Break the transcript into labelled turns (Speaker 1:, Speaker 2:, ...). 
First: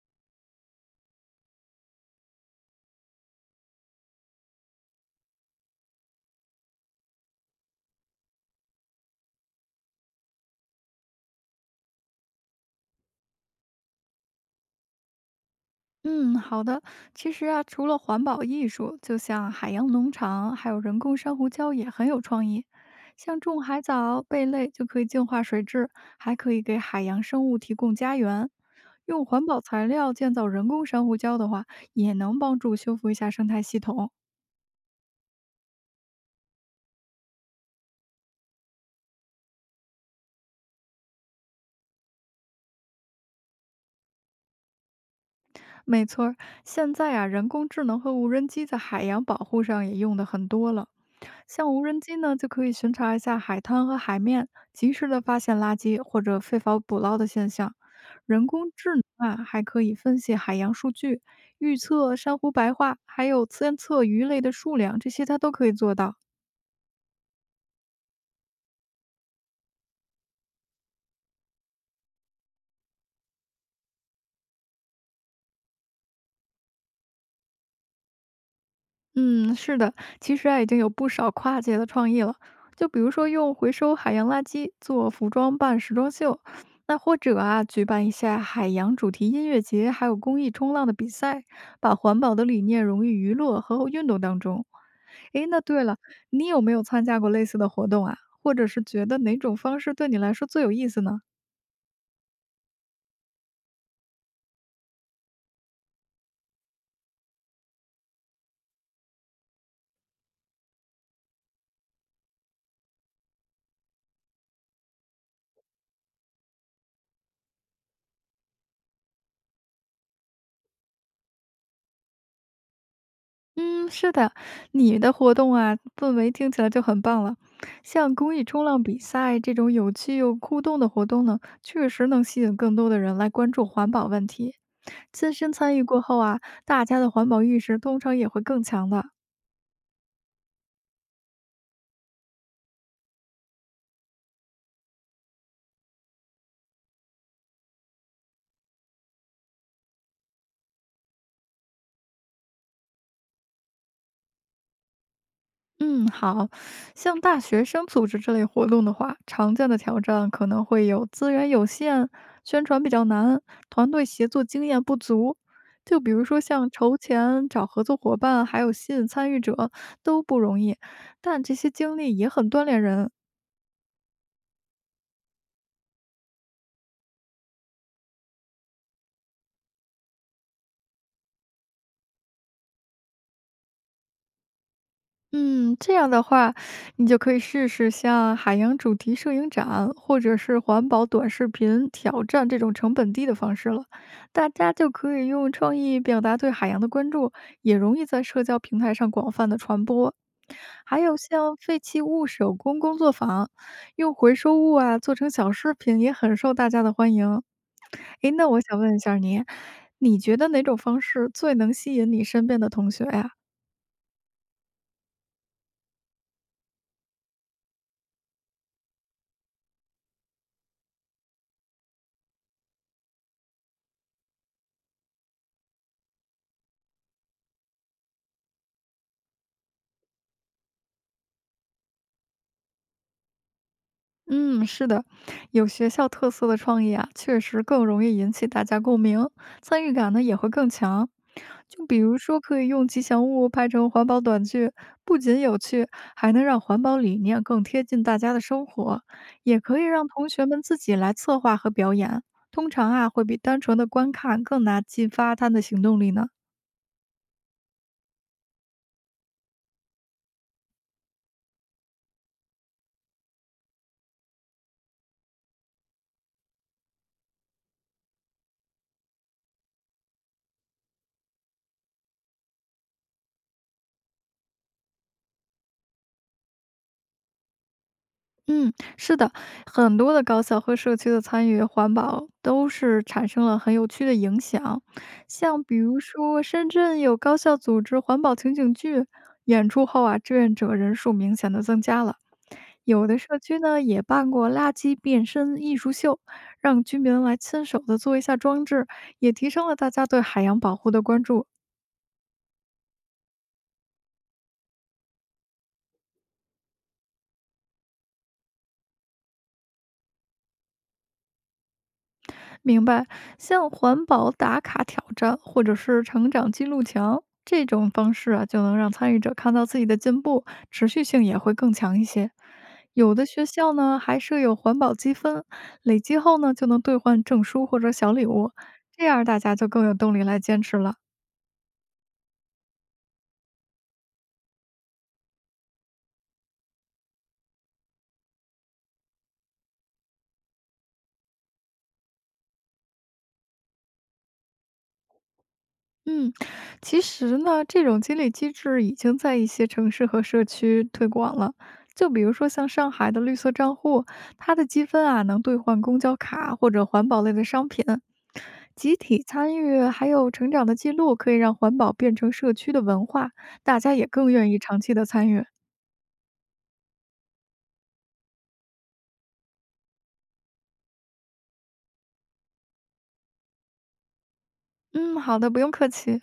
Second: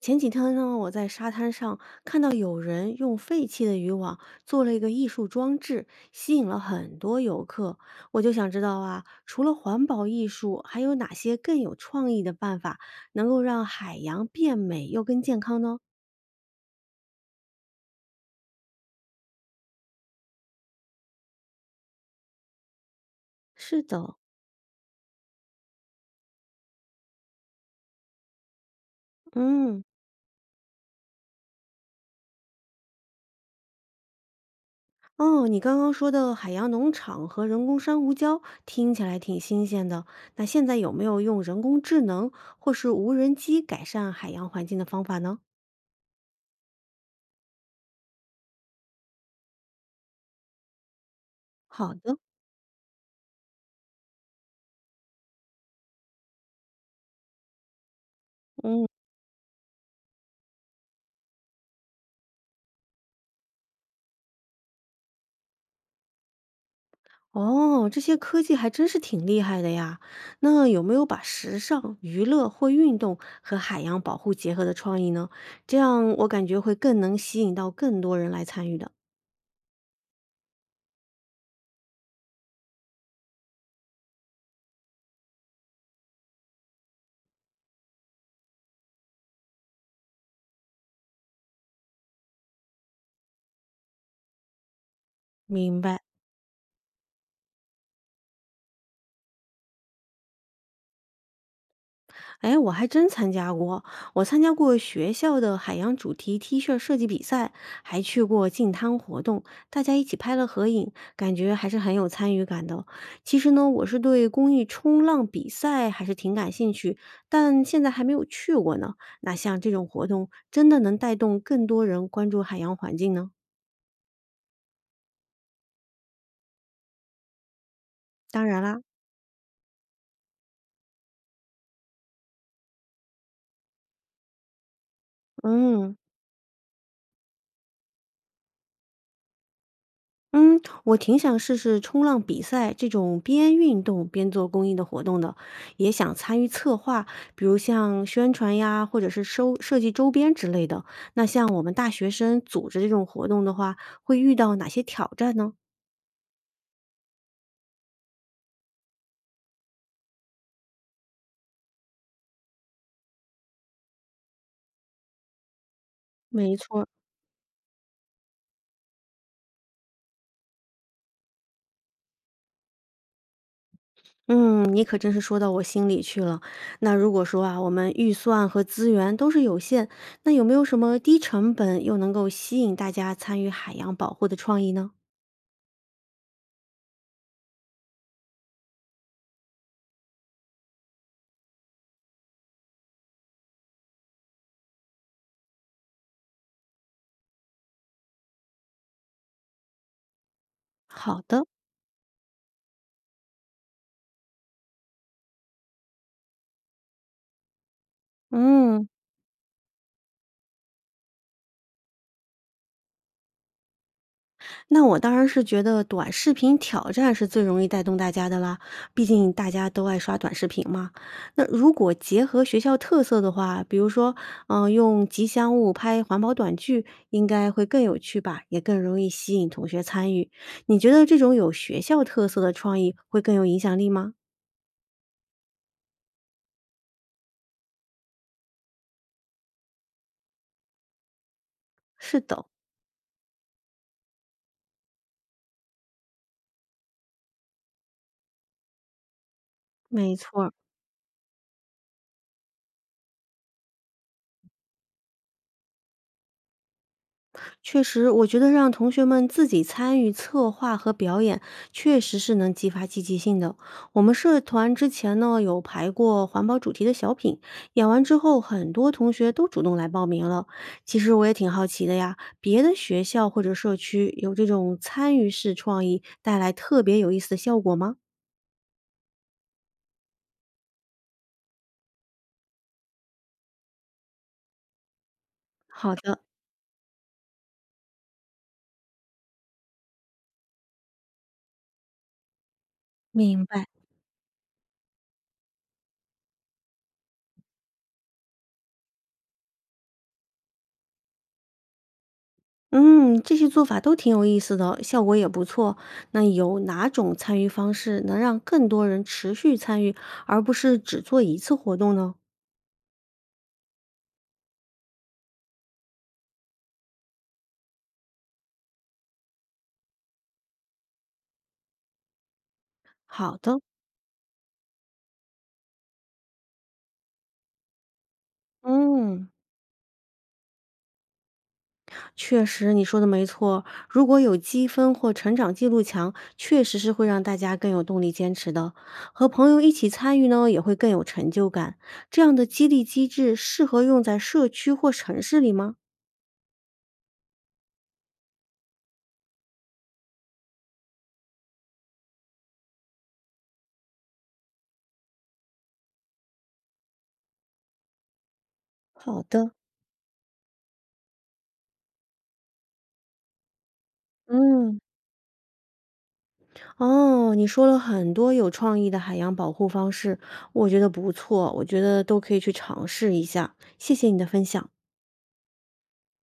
Speaker 1: 前几天呢，我在沙滩上看到有人用废弃的渔网做了一个艺术装置，吸引了很多游客。我就想知道啊，除了环保艺术，还有哪些更有创意的办法能够让海洋变美又更健康呢？
Speaker 2: 嗯，好的。其实啊，除了环保艺术，就像海洋农场，还有人工珊瑚礁也很有创意。像种海
Speaker 1: 是的，
Speaker 2: 藻、贝类就可以净化水质，还可以给海洋生物提供家园。用环保
Speaker 1: 嗯，
Speaker 2: 材料建造人工珊瑚礁的话，也能帮助修复一下生态系统。
Speaker 1: 哦，你刚刚说的海洋农场和人工珊瑚礁听起来挺新鲜的。那现在有没有用人工智能或是无人机改善海洋环境的方法呢？
Speaker 2: 没错儿，现在啊，人工智能和无人机在海洋保护上也用的很多了。像无
Speaker 1: 好
Speaker 2: 人机
Speaker 1: 的，
Speaker 2: 呢，就可以巡查一下海滩和海面，及时的发现垃圾或者非法捕捞的现象。人工
Speaker 1: 嗯。
Speaker 2: 智能啊，还可以分析海洋数据，预测珊瑚白化，还有监测鱼类的数量，这些它都可以做到。
Speaker 1: 哦，这些科技还真是挺厉害的呀。那有没有把时尚、娱乐或运动和海洋保护结合的创意呢？这样我感觉会更能吸引到更多人来参与的。
Speaker 2: 嗯，是的，其实啊，已经有不少跨界的创意了。就比如说用回收海洋垃圾做服装、办时装秀，那或者啊，举办一下海洋主题音乐节，还有公益冲浪的比赛，把环保的理念融于娱乐和运动当中。诶，那
Speaker 1: 明
Speaker 2: 对了，
Speaker 1: 白。
Speaker 2: 你有没有参加过类似的活动啊？或者是觉得哪种方式对你来说最有意思呢？
Speaker 1: 哎，我还真参加过，我参加过学校的海洋主题 T 恤设计比赛，还去过净滩活动，大家一起拍了合影，感觉还是很有参与感的。其实呢，我是对公益冲浪比赛还是挺感兴趣，但现在还没有去过呢。那像这种活动，真的能带动更多人关注海洋环境呢？
Speaker 2: 嗯，是的，你的活动啊，氛围听起来就很棒了。像公益
Speaker 1: 当然
Speaker 2: 冲
Speaker 1: 啦，
Speaker 2: 浪比赛这种有趣又互动的活动呢，确实能吸引更多的人来关注环保问题。亲身参与
Speaker 1: 嗯。
Speaker 2: 过后啊，大家的环保意识通常也会更强的。
Speaker 1: 嗯，我挺想试试冲浪比赛这种边运动边做公益的活动的，也想参与策划，比如像宣传呀，或者是收设计周边之类的。那像我们大学生组织这种活动的话，会遇到哪些挑战呢？
Speaker 2: 嗯，好，像大学生组织这类活动的话，常见的挑战可能会有资源有限、宣传比较难、团队协作经验不足。就比如说
Speaker 1: 没
Speaker 2: 像
Speaker 1: 错儿，
Speaker 2: 筹钱、找合作伙伴，还有吸引参与者都不容易，但这些经历也很锻炼人。
Speaker 1: 嗯，你可真是说到我心里去了。那如果说啊，我们预算和资源都是有限，那有没有什么低成本又能够吸引大家参与海洋保护的创意呢？
Speaker 2: 嗯，这样的话，你就可以试试像海洋主题摄影展，或者是环保短视频挑战这种成本低的方式了。大家就可以用创意表达对海洋的关注，也容易在社交平台上广泛的传播。还有
Speaker 1: 好的。
Speaker 2: 像废弃物手工工作坊，用回收物啊做成小饰品，也很受大家的欢迎。诶，那我想
Speaker 1: 嗯，
Speaker 2: 问一下你，你觉得哪种方式最能吸引你身边的同学呀？
Speaker 1: 那我当然是觉得短视频挑战是最容易带动大家的啦，毕竟大家都爱刷短视频嘛。那如果结合学校特色的话，比如说，用吉祥物拍环保短剧，应该会更有趣吧，也更容易吸引同学参与。你觉得这种有学校特色的创意会更有影响力吗？
Speaker 2: 嗯，是的，有学校特色的创意啊，确实更容易引起大家共鸣，参与感呢也会更强。就比如
Speaker 1: 是
Speaker 2: 说，
Speaker 1: 的，
Speaker 2: 可以用吉祥物拍成环保短剧，不仅有趣，还能让环保理念更贴近大家的生活。也可以让
Speaker 1: 没
Speaker 2: 同
Speaker 1: 错
Speaker 2: 学
Speaker 1: 儿
Speaker 2: 们自己来策划和表演，通常啊会比单纯的观看更难激发他的行动力呢。
Speaker 1: 确实，我觉得让同学们自己参与策划和表演，确实是能激发积极性的。我们社团之前呢有排过环保主题的小品，演完之后，很多同学都主动来报名了。其实我也挺好奇的呀，别的学校或者社区有这种参与式创意带来特别有意思的效果吗？
Speaker 2: 嗯，是的，很多的高校和社区的参与环保都是产生了很有趣的影响。像比
Speaker 1: 好
Speaker 2: 如
Speaker 1: 的，
Speaker 2: 说，深圳有高校组织环保情景剧，演出后啊，志愿者人数明显的增加了。有的社
Speaker 1: 明
Speaker 2: 区
Speaker 1: 白。
Speaker 2: 呢也办过垃圾变身艺术秀，让居民来亲手的做一下装置，也提升了大家对海洋保护的关注。
Speaker 1: 嗯，这些做法都挺有意思的，效果也不错。那有哪种参与方式能让更多人持续参与，而不是只做一次活动呢？
Speaker 2: 明白，像环保打卡挑战或者是成长记录墙这种方式啊，就能让参与者看到自己的进步，持续性也会更强一些。有的
Speaker 1: 好
Speaker 2: 学
Speaker 1: 的，
Speaker 2: 校呢还设有环保积分，累积后呢就能兑换证书或者小礼物，这样
Speaker 1: 嗯，
Speaker 2: 大家就更有动力来坚持了。
Speaker 1: 确实你说的没错。如果有积分或成长记录墙，确实是会让大家更有动力坚持的。和朋友一起参与呢，也会更有成就感。这样的激励机制适合用在社区或城市里吗？
Speaker 2: 嗯，其实呢，这种激励机制已经在一些城市和社区推广了。就比如说像上海的绿色账户，它的积分啊能兑换公交卡或者环保类的商品。集
Speaker 1: 好
Speaker 2: 体
Speaker 1: 的，
Speaker 2: 参与还有成长的记录，可以让环保变成社区的文化，大家也更愿意
Speaker 1: 嗯，
Speaker 2: 长期的参与。
Speaker 1: 哦，你说了很多有创意的海洋保护方式，我觉得不错，我觉得都可以去尝试一下。谢谢你的分享。
Speaker 2: 嗯，好的，不用客气。